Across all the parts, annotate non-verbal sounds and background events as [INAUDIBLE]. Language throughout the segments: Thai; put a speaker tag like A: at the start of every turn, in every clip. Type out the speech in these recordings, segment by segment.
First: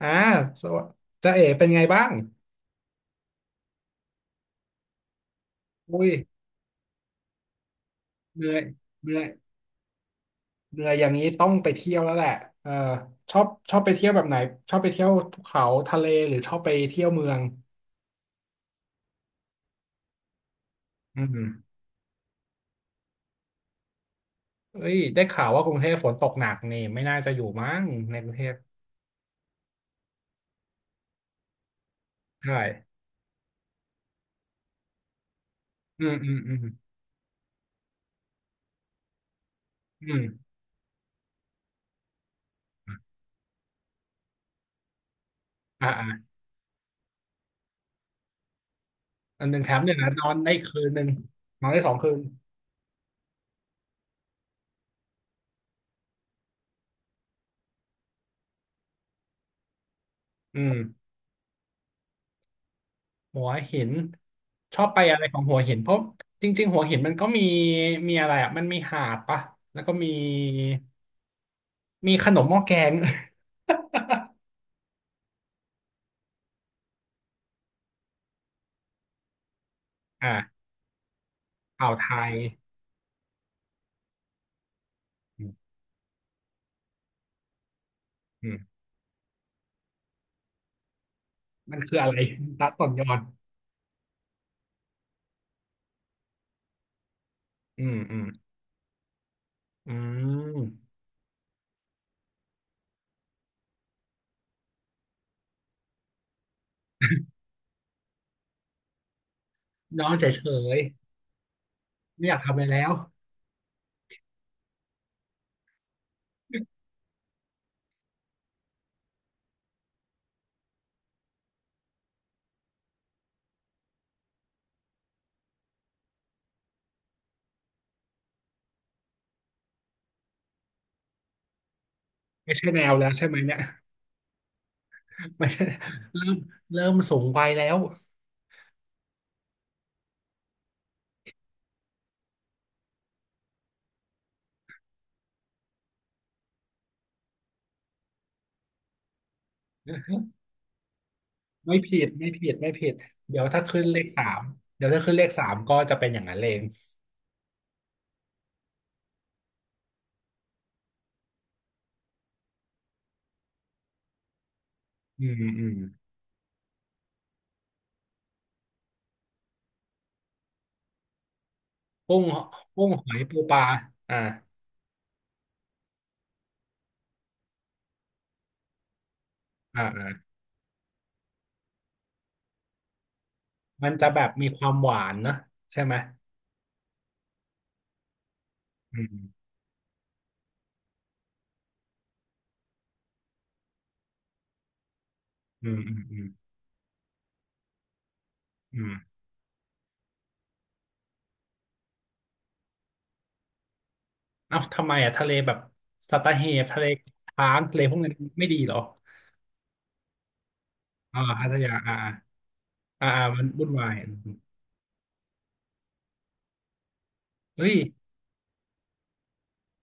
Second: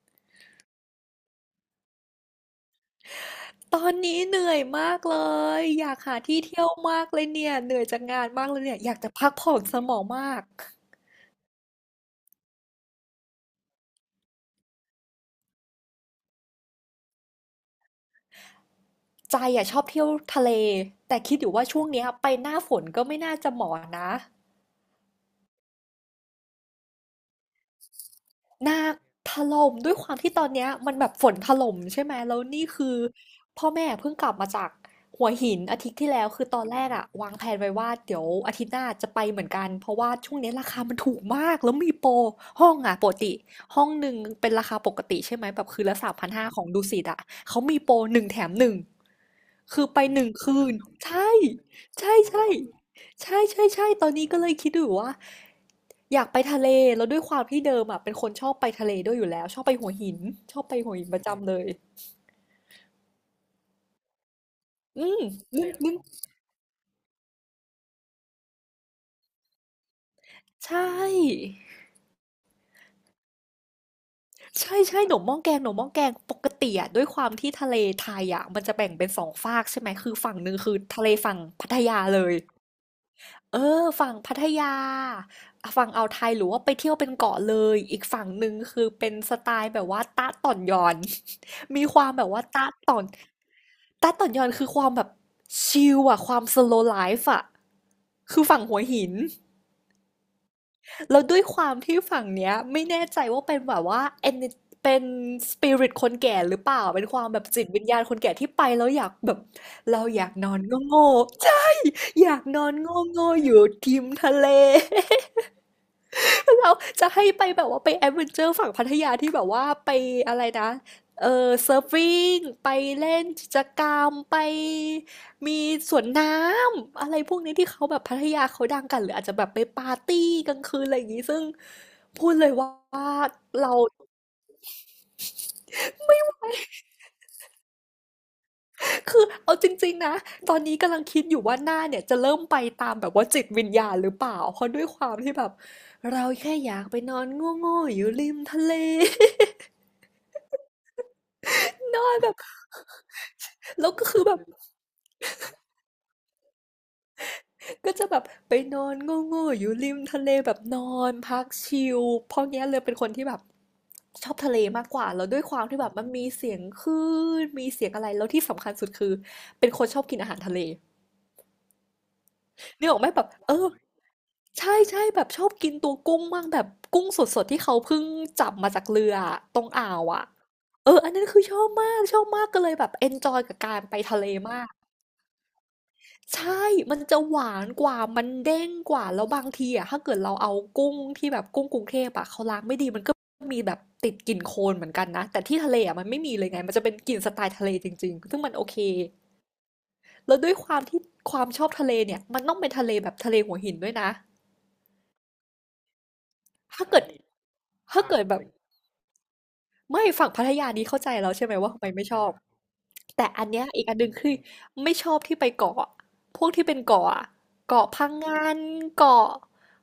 A: อ่าสวัสดีจ๊ะเอ๋เป็นไงบ้าง
B: ตอนนี้เหนื่อยมากเลยอยาก
A: อุ้ย
B: หาที่เที่ยวมากเลยเนี่ยเหนื่อยจากงาน
A: เห
B: มาก
A: นื่
B: เล
A: อ
B: ย
A: ย
B: เนี่ยอยาก
A: เห
B: จะ
A: นื่อย
B: พักผ่อนสมองมาก
A: เหนื่อยอย่างนี้ต้องไปเที่ยวแล้วแหละเออชอบชอบไปเที่ยวแบบไหนชอบไปเที่ยวภูเขาทะเลหรือชอบไปเที่ยวเมือง
B: ใจอ่ะชอบเที่ยวทะเลแต่
A: อื
B: คิดอ
A: ม
B: ยู่ว่าช่วงเนี้ยไปหน้าฝนก็ไม่น่าจะเหมาะนะ
A: เอ้ยได้ข่าวว่ากรุงเทพฝนตกหนักนี่ไม่น่าจะอยู่มั้งในกรุงเทพ
B: หนักถล่มด้วยความที่ตอนเนี้ยมันแบบฝนถล่มใช่ไหมแล้ว
A: ใช่
B: นี่คือพ่อแม่เพิ่งกลับมาจากหัวหินอาทิตย์
A: อื
B: ที่
A: ม
B: แล้
A: อื
B: ว
A: ม
B: คือ
A: อื
B: ต
A: ม
B: อนแรกอะวางแผนไว้ว่าเดี๋ยวอาทิตย์หน้าจะไปเหมือนกันเพราะ
A: อื
B: ว่าช่วง
A: ม
B: นี้ราคามันถูกมากแล้วมีโปรห้องอะปกติห้องหนึ่งเป็นราคาปกติใช่ไหมแบบคื
A: อ่า
B: นละ
A: อ่า
B: 3,500ของดุสิตอะเขามีโปรหนึ่งแถมหนึ่ง
A: อันหนึ่งแถม
B: คือ
A: หนึ่ง
B: ไป
A: นะ
B: ห
A: นอ
B: นึ่ง
A: นได้
B: คืน
A: คืนหนึ่ง
B: ใช่
A: นอนได้สองคื
B: ใช่
A: น
B: ใช่ ใช่ๆๆตอนนี้ก็เลยคิดอยู่ว่าอยากไปทะเลแล้วด้วยความที่เดิมอะเป็นคนชอบไปทะเลด้วยอยู่แล้วชอบไปหัวหินช
A: อื
B: อบ
A: ม
B: ไปหัวหินประจำเลย
A: หัวหินชอบไป
B: อื
A: อะ
B: ม
A: ไรของหัว
B: นึก
A: หินเพ
B: นึง
A: ราะจริงๆหัวหินมันก็มีมีอะไรอ่ะมันมีหาดปะแล้วก็มี
B: ใช่
A: มีขนมหม้อแกง
B: ใช่ใช่หนมหม้อแกงหนมหม้อแกงปกติอะด้วยความที่ทะเลไทยอะมันจะแบ่งเป็นสองฝากใช่ไหมคือ
A: [LAUGHS] อ่า
B: ฝั่งหนึ่งคือทะเลฝั่งพัท
A: อ่าว
B: ยา
A: ไท
B: เลย
A: ย
B: เออฝั่งพัทยา
A: อืม
B: ฝั่งอ่าวไทยหรือว่าไปเที่ยวเป็นเกาะเลยอีกฝั่งห
A: อื
B: นึ่ง
A: ม
B: คือเป็นสไตล์แบบว่าตะต่อนยอน
A: มั
B: [LAUGHS]
A: น
B: มี
A: คื
B: ค
A: อ
B: วา
A: อะ
B: ม
A: ไร
B: แบบว่า
A: ละ
B: ตะ
A: ต่อน
B: ต่อ
A: ย
B: น
A: อน
B: ตาต่อนยอนคือความแบบชิลอะความ slow life อะ
A: อืมอืม
B: คือฝั่งหัวหิน
A: อืม
B: แล้วด้วยความที่ฝั่งเนี้ยไม่แน่ใจว่าเป็นแบบว่า เป็น spirit คนแก่หรือเปล่าเป็นความแบบจิตวิญญาณคนแก่ที่ไปแล้วอยากแบบเรา
A: น้อง
B: อ
A: เฉ
B: ยากนอน
A: ย
B: โง่ๆ่
A: ๆ
B: [LAUGHS] อ
A: ไม่
B: ยา
A: อยาก
B: ก
A: ทำ
B: น
A: อะไร
B: อน
A: แล้
B: โ
A: ว
B: ง่ๆอยู่ทิมทะเล [LAUGHS] คือเราจะให้ไปแบบว่าไปแอดเวนเจอร์ฝั่งพัทยาที่แบบว่าไปอะไรนะเออเซิร์ฟฟิงไปเล่นกิจกรรมไปมีสวนน้ำอะไรพวกนี้ที่เขาแบบพัทยาเขาดังกันหรืออาจจะแบบไปปาร์ตี้กลางคืนอะไรอย่างนี้ซึ่งพูดเลย
A: ไม่ใช่
B: ว่า
A: แนวแล้วใช่ไหมเนี่ย
B: เรา
A: ไม่ใช่เริ่มเริ่มสูงวัยแล้ว
B: คือเอาจริงๆนะตอนนี้กำลังคิดอยู่ว่าหน้าเนี่ยจะเริ่มไปตามแบบว่าจิตวิญญาณหรือเปล่าเพราะด้วยความที่แบบเราแค่อยากไปนอนโง่ๆอยู่ริมทะเล [LAUGHS]
A: [LAUGHS] ไม่
B: น
A: ผิ
B: อ
A: ด
B: นแบ
A: ไม่
B: บ
A: ผิดไม่ผิดเดี๋ยวถ้าขึ้น
B: แล้ว
A: เล
B: ก็
A: ข
B: คือ
A: สา
B: แบบ
A: มเดี๋ยวถ้าขึ้นเลขสามก็จะเป็นอย่างนั้นเอง
B: ก็จะแบบไปนอนโง่ๆอยู่ริมทะเลแบบนอนพักชิลเพราะเงี้ยเลยเป็นคนที่แบบชอบทะเลมากกว่าแล้
A: อื
B: ว
A: ม
B: ด้วยควา
A: อื
B: ม
A: ม
B: ที่แบบมันมีเสียงคลื่นมีเสียงอะไรแล้วที่สำคัญสุดคือเป็นคนชอบกินอาหารทะเล
A: กุ้งกุ้
B: นึก
A: ง
B: ออกไห
A: ห
B: ม
A: อย
B: แบบ
A: ปู
B: เอ
A: ป
B: อ
A: ลาอ่า
B: ใช่ใช่แบบชอบกินตัวกุ้งมากแบบกุ้งสดๆที่เขาเพิ่งจับมาจากเรือตรง
A: อ่า
B: อ่าว
A: อ่า
B: อ่ะเอออันนั้นคือชอบมากชอบมากก็เลยแบบเอนจอยกับการ
A: มัน
B: ไป
A: จะ
B: ทะ
A: แบ
B: เล
A: บมี
B: มา
A: ค
B: ก
A: วามหวานเนอะใช่ไหม
B: ใช่มันจะหวานกว่ามันเด้งก
A: อื
B: ว่าแล้วบา
A: ม
B: งทีอะถ้าเกิดเราเอากุ้งที่แบบกุ้งกรุงเทพอะเขาล้างไม่ดีมันก็มีแบบติดกลิ่นโคลนเหมือนกันนะแต่ที่
A: อื
B: ทะเล
A: มอื
B: อะ
A: ม
B: มัน
A: อื
B: ไม่
A: ม
B: มีเลยไงมันจะเป็นกลิ่นสไตล์ทะเลจริงๆซึ่งมันโอเค
A: อืม
B: แล้วด้วยความที่ความชอบทะเลเนี่ยมันต้องเป็นทะเลแบบทะเลหัวหินด้วยนะ
A: เอ้าทำไมอ่ะทะเลแบบสัตหีบทะเล
B: ถ้าเกิด
A: ช้างทะเลพวก
B: ถ้า
A: นั้น
B: เกิดแบบ
A: ไม่ดีเหรอ
B: ไม่ฝั่งพัทยานี้เข้าใจ
A: อ่า
B: แล้วใช่
A: พั
B: ไห
A: ท
B: ม
A: ยา
B: ว่าทำไม
A: อ่า
B: ไม่ชอบ
A: อ่าอ่า
B: แต่
A: อ่ามั
B: อั
A: น
B: นเนี้ย
A: วุ่น
B: อี
A: วา
B: ก
A: ย
B: อันห
A: อื
B: นึ่งคือ
A: ม
B: ไม่ชอบที่ไปเกาะพวกที่เป็นเกาะอะ
A: เฮ้ย
B: เกาะพังงานเกาะ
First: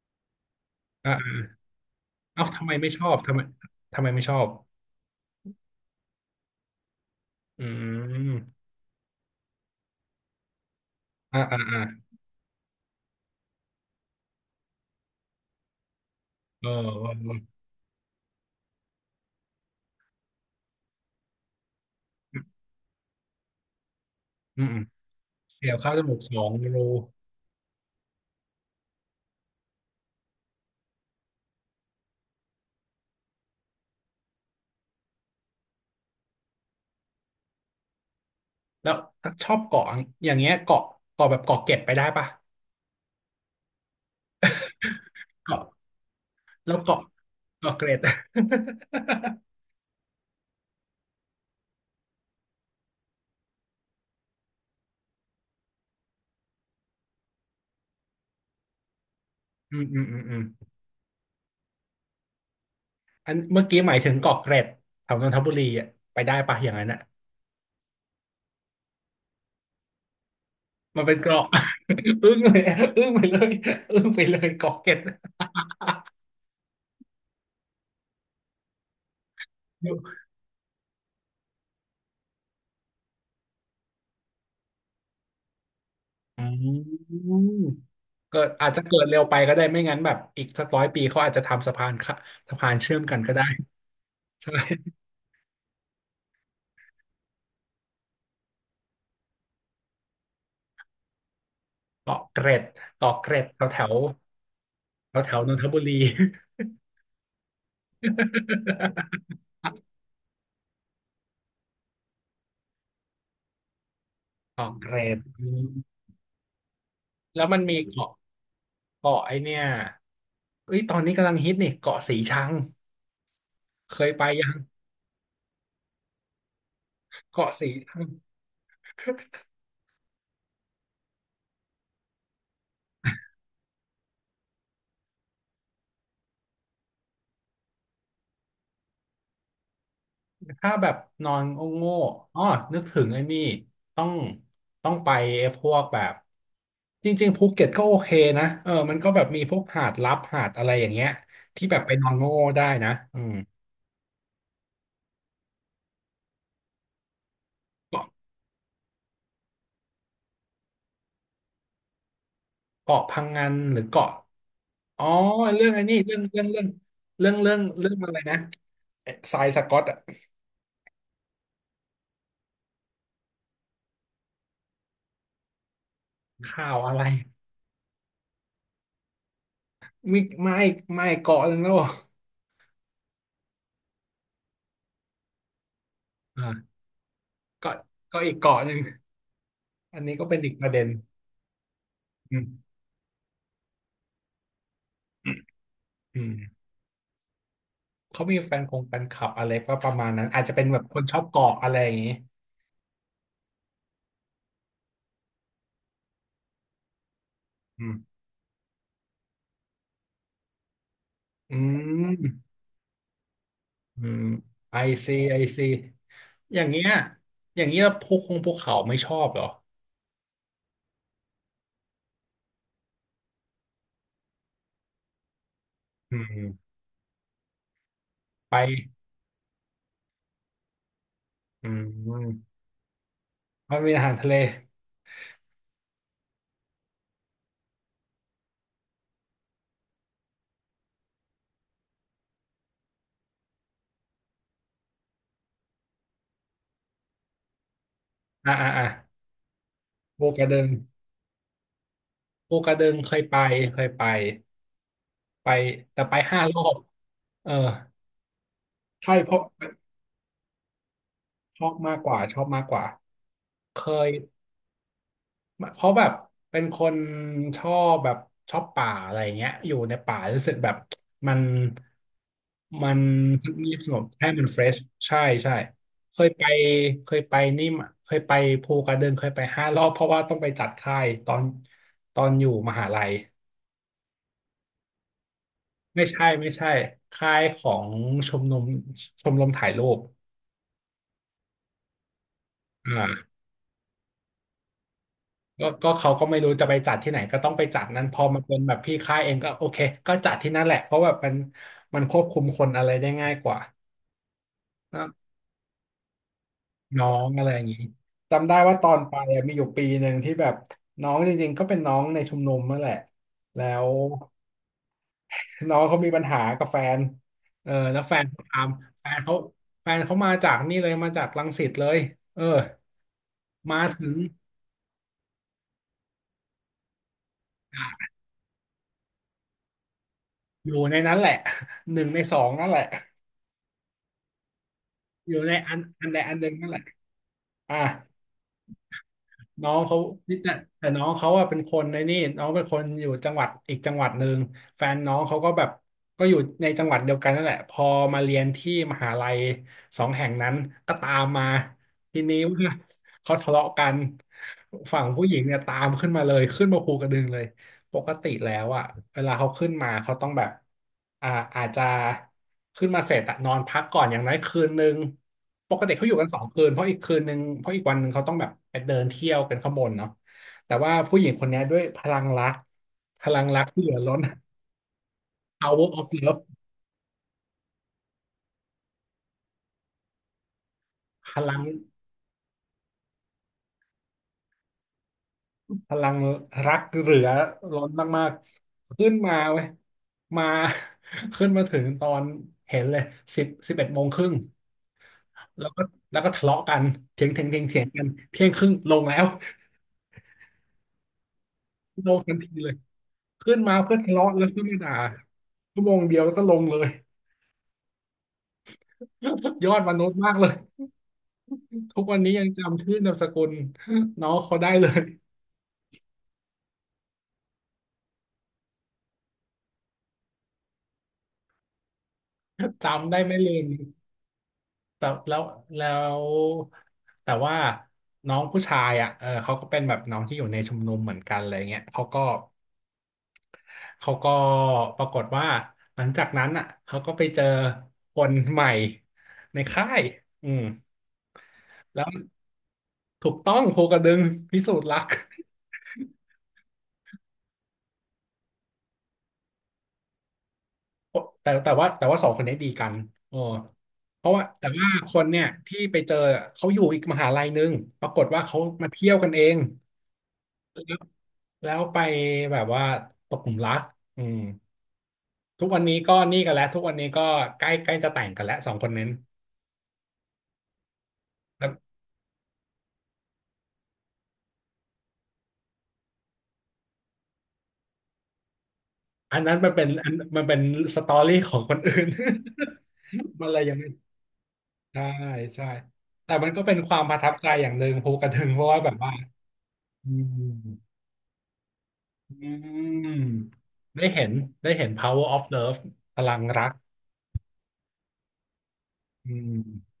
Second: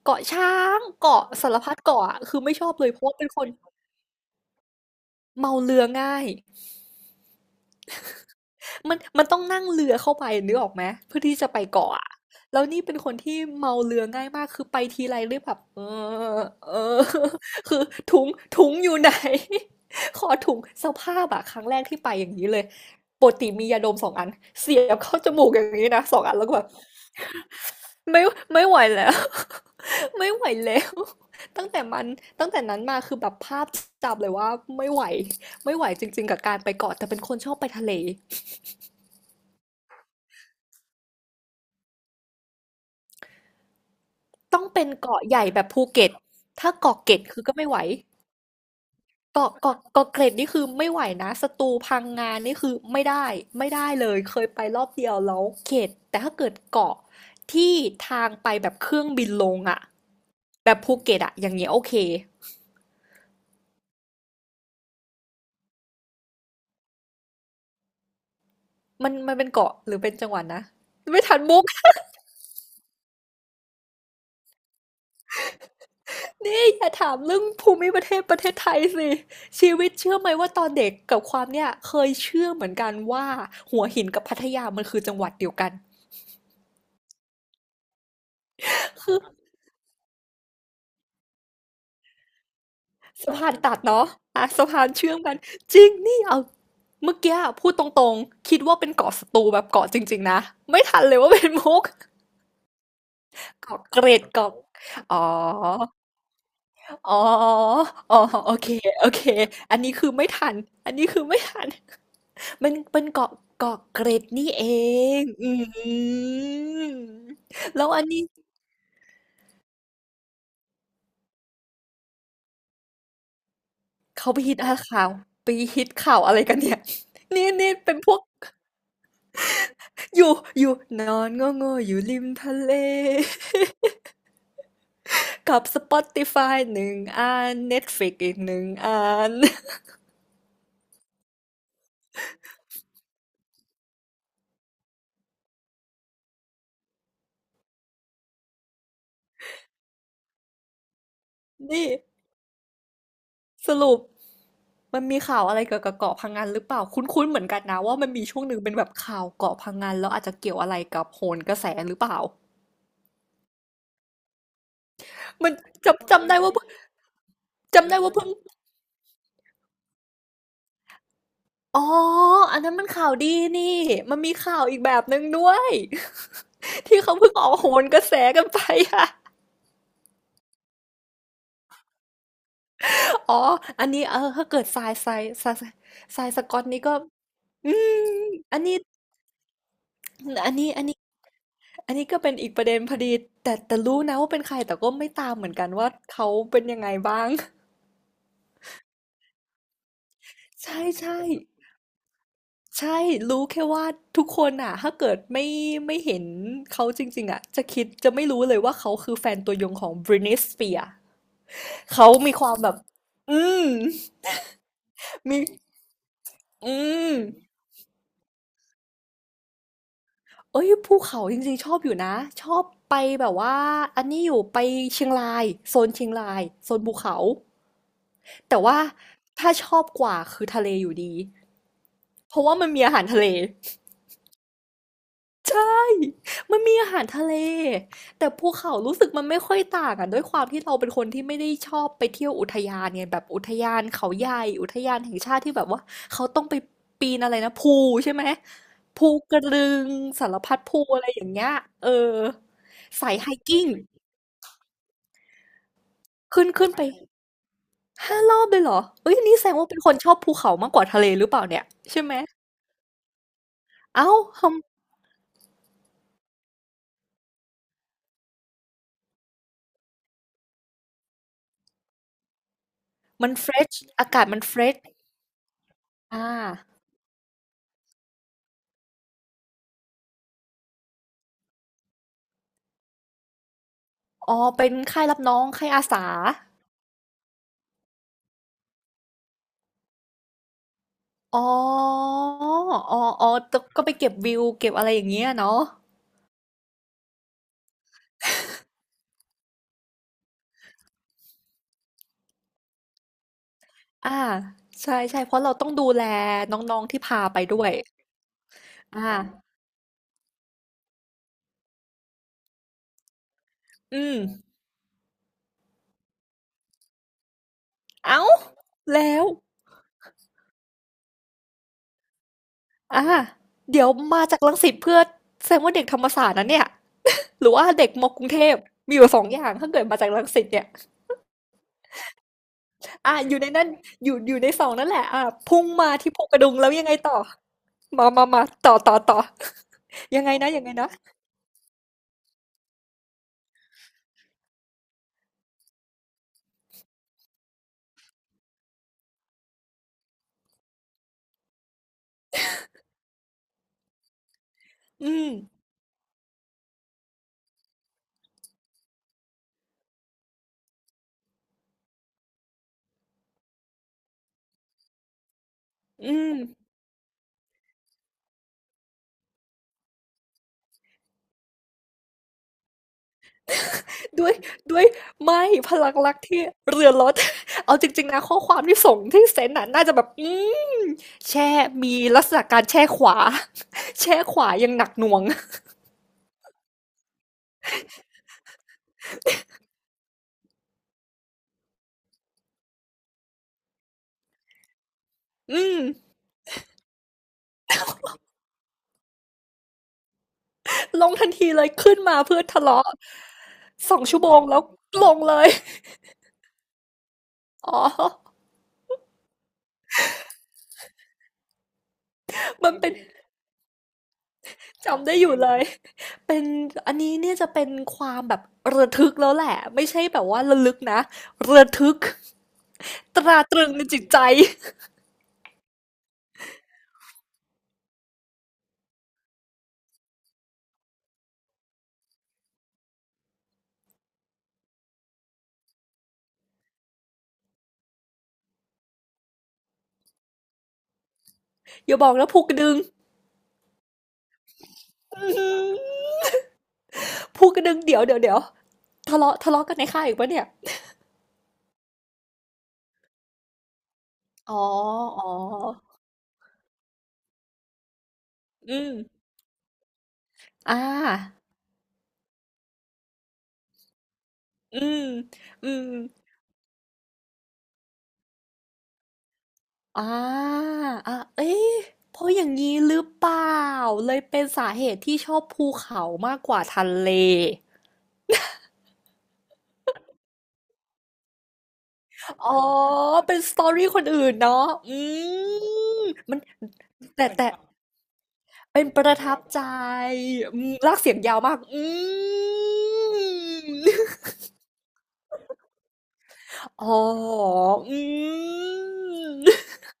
B: เกาะช้าง
A: อ่า
B: เกาะ
A: อ่า
B: สารพัดเกาะอะคือ
A: เอ้า
B: ไม่ช
A: ทำ
B: อ
A: ไม
B: บเล
A: ไม่
B: ยเพ
A: ช
B: ราะ
A: อ
B: ว่า
A: บ
B: เป็น
A: ทำ
B: ค
A: ไม
B: น
A: ทำไมไม่ชอบ
B: เมาเรือง่าย
A: อืม
B: มันต้องนั่งเรือเข้าไปนึกออกไหมเพื่อที่
A: อ่า
B: จะ
A: อ่า
B: ไป
A: อ่า
B: เกาะอะแล้วนี่เป็นคนที่เมาเรือง่ายมากคือไปทีไรเรียกแบบเออ
A: เออ
B: เออ
A: เออเอ
B: [LAUGHS] คือถุงถุงอยู่ไหน [LAUGHS] ขอถุงสภาพอะครั้งแรกที่ไปอย่าง
A: อ
B: นี้เลยปกติมียาดมสองอัน
A: อืม
B: เสี
A: อื
B: ย
A: ม
B: บเข้าจมูกอย่าง
A: เดี๋ยว
B: นี้
A: เข้าวจ
B: นะ
A: มู
B: ส
A: ก
B: อง
A: ส
B: อัน
A: อ
B: แล้ว
A: ง
B: ก็แบบ
A: รู
B: ไม่ไม่ไหวแล้ว [LAUGHS] ไม่ไหวแล้วตั้งแต่มันตั้งแต่นั้นมาคือแบบภาพจำเลยว่าไม่ไหวไม่ไหวจริงๆกับการไปเกาะแต่เป็นคนชอบไปทะเล
A: แล้วชอบเกาะอย่างเงี้ยเกาะเกาะแบบเกาะเกร็ดไปได้ปะ
B: ต้องเป็นเกาะใหญ่แบ
A: เกาะ
B: บภูเก็ตถ้า
A: แล้ว
B: เกาะ
A: เกาะ
B: เกร็ดคือก็ไม่
A: เกาะ
B: ไหว
A: เกร็ด [LAUGHS]
B: เกาะเกร็ดนี่คือไม่ไหวนะ สตูลพังงานนี่คือไม่ได้ไม่ได้เลยเคยไปรอบเดียวแล้วเข็ดแต่ถ้าเกิดเกาะที่ทางไปแบบเครื่องบินลง
A: อื
B: อะ
A: มอืมอืมอืม
B: แบบภูเก็ตอะอย่างเงี้ยโอเค
A: อันเมื่อกี้หมายถึงเกาะเกร็ดแถวนนทบุรีอ่ะไปได้ปะอย่างนั้นอ่ะ
B: มันเป็นเกาะหรือเป็นจังหวัดนะ
A: มันเป็น
B: ไม่ทัน
A: เกาะ
B: มุก
A: [LAUGHS] อึ้งเลยอะอึ้งไปเลยอึ้งไปเลยเกาะเกร็ด
B: [LAUGHS] นี่อย่าถามเรื่องภูมิประเทศประเทศไทยสิชีวิตเชื่อไหมว่าตอนเด็กกับความเนี่ยเคยเชื่อเหมือนกันว่าหัวหินกับพัทยามันคือจังหวัดเดียวกัน
A: อืมเกิดอาจจะเกิด
B: คื
A: เร็
B: อ
A: วไปก็ได้ไม่งั้นแบบอีกสัก100 ปีเขาอาจจะทำสะพานค่ะสะพานเชื่อมกันก็
B: สะ
A: ได้
B: พานตัดเนาะ
A: ใ
B: อ่ะสะพาน
A: ช่
B: เชื่อมกันจริง นี่เอาเมื่อกี้อะพูดตรงๆ คิดว่าเป็นเกาะสตูแบบเกาะจริงๆนะ ไม่ทันเลยว่าเป็นมุก
A: เกาะเกร็ดเกาะเกร็ดแถวแถ
B: เกาะ
A: ว
B: เกร็ดเกาะ
A: แถ
B: อ๋อ
A: วแถวนนทบุรี [LAUGHS]
B: อ๋อ อ๋อโอเคโอเค อันนี้คือไม่ทันอันนี้คือไม่ทันมันเป็นเกาะเกาะเกร็ดนี่เอ
A: เกาะเกร็ด
B: ง
A: อื
B: อื
A: ม
B: ม
A: แล้วมันมี
B: แล้วอัน
A: เกาะ
B: นี้
A: เกาะไอเนี่ย เอ้ยตอนนี้กำลังฮิตนี่เกาะสีชังเคยไป
B: เขาไป
A: ยั
B: ฮิ
A: ง
B: ตอะไรข่าวไปฮิตข่าวอะไรกันเนี่ยนี่
A: เกาะสี
B: นี่เป็
A: ชั
B: น
A: ง
B: พวก
A: [LAUGHS]
B: อยู่อยู่นอนโง่ๆอยู่ริมทะเล [LAUGHS] กับ Spotify 1 อัน Netflix อีก 1 อัน
A: ถ้าแบบนอนโง่ๆอ๋อนึกถึงไอ้นี่ต้องต้องไป้พวกแบบจริงๆภูเก็ตก็โอเคนะเออมันก็แบบมีพวกหาดลับหาดอะไรอย่างเงี้ยที่
B: [LAUGHS]
A: แบบ
B: นี่
A: ไปนอนโง่ได้นะอืม
B: สรุปมันมีข่าวอะไรเกี่ยวกับเกาะพังงานหรือเปล่าคุ้นๆเหมือนกันนะว่า
A: เกาะ
B: มันมีช่วงหนึ่งเป็นแบบข่าวเกาะพังงานแล้วอาจจะเกี่ยวอะไรกับโหนกระแสหรือเปล่า
A: เกาะพังงันหรือเกาะอ๋อ
B: มัน
A: เรื่องไอ้นี่
B: จำ
A: เรื่อง
B: จำได้
A: เรื่อง
B: ว่า
A: เรื่องเรื่องเรื่อง
B: จำ
A: เรื่อ
B: ได้
A: งอะ
B: ว่า
A: ไร
B: เพิ่ง
A: นะเอ๊ะทรายสก๊อตอะ
B: อ๋ออันนั้นมันข่าวดีนี่มันมีข่าวอีกแบบหนึ่งด้วย
A: ข่าว
B: [LAUGHS]
A: อะ
B: ที่
A: ไร
B: เขาเพิ่งออกโหนกระแสกันไปอะ
A: ไม่ไม่เกาะหนึ่งแล้วเหรอ
B: อ๋อ อันนี้เออถ้าเกิดทรายสกอต
A: อ่า
B: นี่ก็อื
A: เกาะ
B: ม
A: เกาะอีก
B: อั
A: เกาะ
B: น
A: ห
B: นี้
A: นึ่ง อันนี้ก็เป็นอี
B: อั
A: ก
B: น
A: ป
B: นี้
A: ระเด็
B: อัน
A: น
B: นี้อันนี้ก็เป็
A: อื
B: น
A: ม
B: อีกประเด็นพอดีแต่รู้นะว่าเป็นใครแต่ก็ไม่
A: อื
B: ตาม
A: ม
B: เหมือนกันว่า
A: อื
B: เขา
A: ม
B: เป็นยังไงบ้าง
A: เขามีแฟนคงแฟนคลับอะไรก็ประมาณนั้นอาจจะเป็
B: [LAUGHS]
A: นแบ
B: ใช่
A: บคนช
B: ใช่
A: อบเกาะอะไรอย่างนี้
B: ใช่รู้แค่ว่าทุกคนอ่ะ ถ้าเกิดไม่เห็นเขาจริงๆอ่ะจะ
A: อื
B: คิดจะ
A: ม
B: ไม่รู้เลยว่าเขาคือแฟนตัวยงของ Britney Spears
A: อื
B: เขา
A: ม
B: มีความแบบ อืม
A: อืมไอซีไอ
B: มี
A: ซีอย่าง
B: อื
A: เงี้ย
B: ม
A: อย่างเงี้ยพวกคงพวกเขาไม่ชอบเหรอ
B: เอ้ยภูเขาจริงๆชอบอยู่นะชอบไปแบบว่าอันนี้อยู่ไปเชียงรายโซนเชียง
A: อื
B: ราย
A: ม
B: โซนภูเขา
A: ไป
B: แต่ว่าถ้าชอบกว่าคือทะเลอยู่ดี
A: อื
B: เพราะ
A: ม
B: ว่ามันมีอาหารทะเล
A: มันมีอาหารทะเล
B: ใช่มันมีอาหารทะเลแต่ภูเขารู้สึกมันไม่ค่อยต่างอ่ะด้วยความที่เราเป็นคนที่ไม่ได้ชอบไปเที่ยวอุทยานไงแบบอุทยานเขาใหญ่อุทยานแห่งชาติที่แบบว่าเขาต้องไปปีนอะไรนะภูใช่ไหม
A: อ่าอ่าอ่า
B: ภูกระดึง
A: ภู
B: สาร
A: กระ
B: พั
A: ดึ
B: ด
A: ง
B: ภูอะไรอย่างเงี้ยเออ
A: ภูกระดึงเค
B: สาย
A: ย
B: ไฮ
A: ไป
B: กิ้ง
A: เคยไปไปแต่ไปห้า
B: ขึ้น
A: รอ
B: ขึ้น
A: บ
B: ไป
A: เออ
B: 5 รอบเลยเหรอ
A: ใช่
B: เฮ้ยอัน
A: เพ
B: นี้
A: ราะ
B: แสดงว่าเป็นคนชอบภูเขามากกว่าทะเลหรือเปล่า
A: ช
B: เนี่ย
A: อบมาก
B: ใช่
A: ก
B: ไหม
A: ว่าชอบมากกว่าเค
B: อ้า
A: ย
B: วท
A: เขาแบบเป็นคนชอบแบบชอบป่าอะไรเงี้ยอยู่ในป่ารู้สึกแบบมันมัน
B: ำมันเฟร
A: เงี
B: ช
A: ยบสงบ
B: อากา
A: ให้
B: ศมัน
A: มัน
B: เฟ
A: เฟ
B: ร
A: รช
B: ช
A: ใช่ใช่เค
B: อา
A: ยไปเคยไปนี่มเคยไปภูกระดึงเคยไปห้ารอบเพราะว่าต้องไปจัดค่ายตอนตอนอยู่มหาลัย
B: อ๋อเป็นค่ายรับน้องค่ายอา
A: ไม่
B: สา
A: ใช่ไม่ใช่ค่ายของชมรมชมรมถ่ายรูป
B: อ๋ออ๋อ
A: อ่า
B: ๆตก็ไปเก็บวิวเก็บอะไรอย่างเงี้ยเนาะ
A: ก็ก็เขาก็ไม่รู้จะไปจัดที่ไหนก็ต้องไปจัดนั้นพอมันเป็นแบบพี่ค่ายเองก็โอเคก็จัดที่นั่นแหละเพราะแบบมันมันควบคุมคนอะไรได้ง่ายกว่า
B: อาใช่ๆเพราะเราต้องดูแลน้องๆที่
A: น้อ
B: พา
A: ง
B: ไป
A: อะไรอ
B: ด้
A: ย่า
B: ว
A: ง
B: ย
A: นี้จำได้ว่าตอนไปอะ
B: อา
A: มีอยู่ปีหนึ่งที่แบบน้องจริงๆก็เป็นน้องในชุมนุมนั่นแหละแล้ว
B: อืม
A: น้องเขามีปัญหากับแฟนเออแล้วแฟ
B: อ้า
A: น
B: ว
A: เขาตามแฟ
B: แล้
A: น
B: ว
A: เขาแฟนเขามาจากนี่เลยมาจากรังสิตเลยเออ
B: อา
A: มา
B: เดี๋ยว
A: ถึง
B: มาจากรังสิตเพื่อแสดงว่าเด็กธรรมศาสตร์นะเนี่ย หรือว่าเด็กมกรุงเทพมีอยู่2 อย่างถ้าเกิดมาจากรังสิตเนี่
A: อ
B: ย
A: ยู่ในนั้นแหละ [LAUGHS] หนึ่งในสองนั่นแหละ
B: อ่ะอยู่ในนั้นอยู่ในสองนั่นแหละอ่ะ
A: อยู่ใน
B: พุ่ง
A: อัน
B: มา
A: อัน
B: ที่
A: ใด
B: ภู
A: อั
B: ก
A: น
B: ระ
A: ห
B: ดึ
A: นึ่ง
B: งแล้
A: นั่น
B: ว
A: แหละ
B: ยังไงต่อ
A: อ่ะ
B: มามามาต่อ
A: น้องเขา
B: ยังไงนะ
A: แต่
B: ยังไง
A: แต่
B: นะ
A: น้องเขาอะเป็นคนในนี่น้องเป็นคนอยู่จังหวัดอีกจังหวัดหนึ่ง แฟนน้องเขาก็แบบก็อยู่ในจังหวัดเดียวกันนั่นแหละพอมาเรียนที่มหาลัยสองแห่งนั้นก็ตามมาทีนี้ว่าเขาทะเลาะกันฝั่ง
B: อื
A: ผู้ห
B: ม
A: ญิงเนี่ยตามขึ้นมาเลยขึ้นมาภูกระดึงเลย ปกติแล้วอ่ะเวลาเขาขึ้นมาเขาต้องแบบอ่าอาจจะขึ้นมาเสร็จอะนอนพักก่อนอย่างน้อยคืนนึงปกติเขาอ
B: อื
A: ยู่กัน
B: ม
A: 2 คืนเพราะอีกคืนนึงเพราะอีกวันนึงเขาต้องแบบไปเดินเที่ยวกันข้างบนเนาะแต่ว่าผู้หญิงคนเนี้ยด้วยพลังรักพลังรักที่เหลือล้น
B: ด้วยด้วยไม่พ
A: power
B: ลัง
A: of
B: รักที่
A: love
B: เรือนรถ [LAUGHS] เอาจริงๆนะข้อความที่ส่งที่เซนน่ะน่าจะแบบอืม
A: พ
B: แช่
A: ลัง
B: มีลักษณะการแช่ขวา [LAUGHS] แช่ขวายังหนักหน่วง
A: พลังรักเหลือล้นมากๆขึ้นมาเว้ยมา [LAUGHS] ขึ้นมาถึงตอนเห็นเลยสิบเอ็ดโมงครึ่ง
B: อื
A: แล้วก็
B: ม
A: แล้วก็ทะเลาะกันเถียงเถียงเถียงเถียงกัน12:30 น.ลงแล้ว
B: ลงทันทีเลยขึ้น
A: [LAUGHS] ล
B: มา
A: งทัน
B: เพื่อ
A: ที
B: ทะ
A: เลย
B: เลาะ
A: ขึ้นมา
B: ส
A: เพื่อ
B: อง
A: ทะ
B: ชั่วโม
A: เลาะ
B: ง
A: แล้ว
B: แล้ว
A: ขึ้นมาด่า
B: ลงเลย
A: ชั่วโมงเดียวแล้วก็ลงเลย
B: อ๋อ [LAUGHS]
A: [LAUGHS] ยอดมนุษย์มากเลยทุกวันนี้ยัง
B: มัน
A: จำ
B: เป็น
A: ชื่อนามสกุลน้องเขาได้เลย
B: จำได้อยู่เลยเป็นอันนี้เนี่ยจะเป็นความแบบระทึกแล้วแหละไม่ใช่แบบว่าระลึกนะระทึก
A: จำได้
B: ต
A: ไม่
B: รา
A: ลื
B: ตรึ
A: ม
B: งในจิตใจ
A: แต่แล้วแล้วแต่ว่าน้องผู้ชายอ่ะเออเขาก็เป็นแบบน้องที่อยู่ในชุมนุมเหมือนกันอะไรเงี้ยเขาก็ปรากฏว่าหลังจากนั้นอ่ะเขาก็ไปเจอคนใหม่ในค่ายอืม
B: อย่า
A: แล้
B: บ
A: ว
B: อกนะภูกระดึง
A: ถูกต้องภูกระดึงพิสูจน์รัก
B: [LAUGHS] อื้อหือภูกระดึงเดี๋ยวทะเลาะกันในค่ายอีกปะเนี่ย
A: [LAUGHS] แต่ว่าสองคนนี้ดีกันโอ้เพราะว่า
B: อ๋อ
A: แต่ว่าค
B: อ๋
A: น
B: อ
A: เนี่ยที่ไปเจอเขาอยู่อีกมหาลัยหนึงปรากฏว่าเขา
B: อื
A: มา
B: ม
A: เที่ยวกันเอง
B: อ่า
A: แล้วไปแบบว่าตกหลุมรักอืม
B: อืม
A: ทุ
B: อื
A: กวัน
B: ม
A: นี้ก็นี่กันแล้วทุกวันนี้ก็ใกล้ใกล้จะแต่งกันแล้วสองคนนั้น
B: อ่าอ่ะ
A: แล้ว
B: เอ๊ะเพราะอย่างนี้หรือเปล่าเลยเป็นสาเหตุที่ชอบภูเขามากกว่าทะเล
A: อันนั้นมันเป็นสตอรี่ของคนอื่น
B: อ๋อ เป็น
A: [LAUGHS] มัน
B: ส
A: เล
B: ต
A: ย
B: อ
A: ยัง
B: รี่
A: ไม่
B: คนอื่นเนาะอื
A: ใช่ใช่
B: ม
A: แต่
B: มัน
A: มันก็เป็นความประ
B: แต่
A: ทับใจ
B: แต่
A: อย่างหนึ่งภูกระดึงเพราะว่า
B: เป็น
A: แบบ
B: ป
A: ว่า
B: ระทับใจ
A: อืม
B: อืมลากเสียงยาวมากอื
A: อืมได้
B: ม
A: เห็นได้เห็น power of love พลังรัก
B: อ๋ออื
A: อื
B: ม
A: ม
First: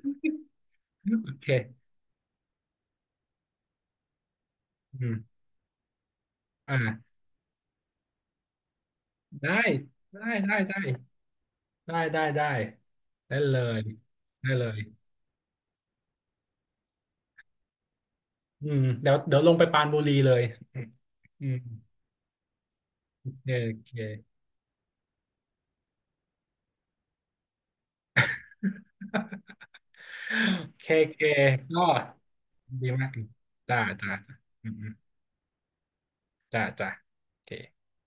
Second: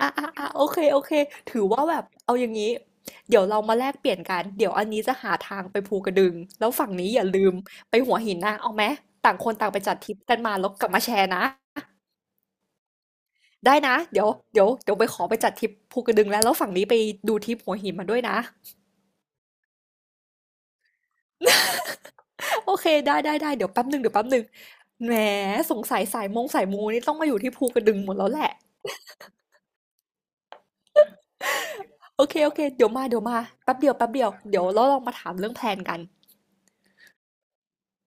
B: อ่ะอ่ะอ่ะโอเคโอเค
A: โอเค
B: ถือว่าแบบ เอาอย่างนี้ เดี๋ยวเรามาแลกเปลี่ยนกัน เดี๋ยวอันนี้
A: อื
B: จะ
A: ม
B: หาทางไปภูกระดึงแล้วฝั่งนี้
A: อ่า
B: อย่าลืมไปหัวหินนะเอาไหมต่างคน
A: ได้
B: ต่างไปจัดทริป
A: ได้
B: กันมา
A: ได้
B: แล้ว
A: ได้
B: กลับมาแชร์นะ
A: ได้ได้ได้ได้เล
B: ได้
A: ย
B: นะเดี๋ยว
A: ได้
B: เดี๋
A: เล
B: ยว
A: ย
B: เดี๋ยวไปขอไปจัดทริปภูกระดึงแล้วฝั่งนี้ไปดูทริปหัวหินมาด้วยนะ
A: อืมเดี๋ยวเดี๋ยวลงไปปรานบุรีเลยอืม
B: [LAUGHS] โอเคได้
A: โอ
B: ได้
A: เค
B: ได้เดี๋ยว
A: โอ
B: แป๊บหนึ่งเดี๋ยวแป๊บ
A: เค
B: หนึ่งแหมสงสัยสายมงสายมูนี่ต้องมาอยู่ที่ภูกระดึงหมดแล้วแหละ
A: เคเคก็
B: โอเคโอเค
A: ดี
B: เดี๋ยวมา
A: มาก
B: เดี๋ยวมาแป๊บ
A: จ้า
B: เดียวแป๊
A: จ้า
B: บเดียว
A: จ้า
B: เดี๋ยว
A: อืม
B: เรา
A: อืม
B: ลองมาถามเรื่องแพลนกัน
A: จ้าจ้าโอเค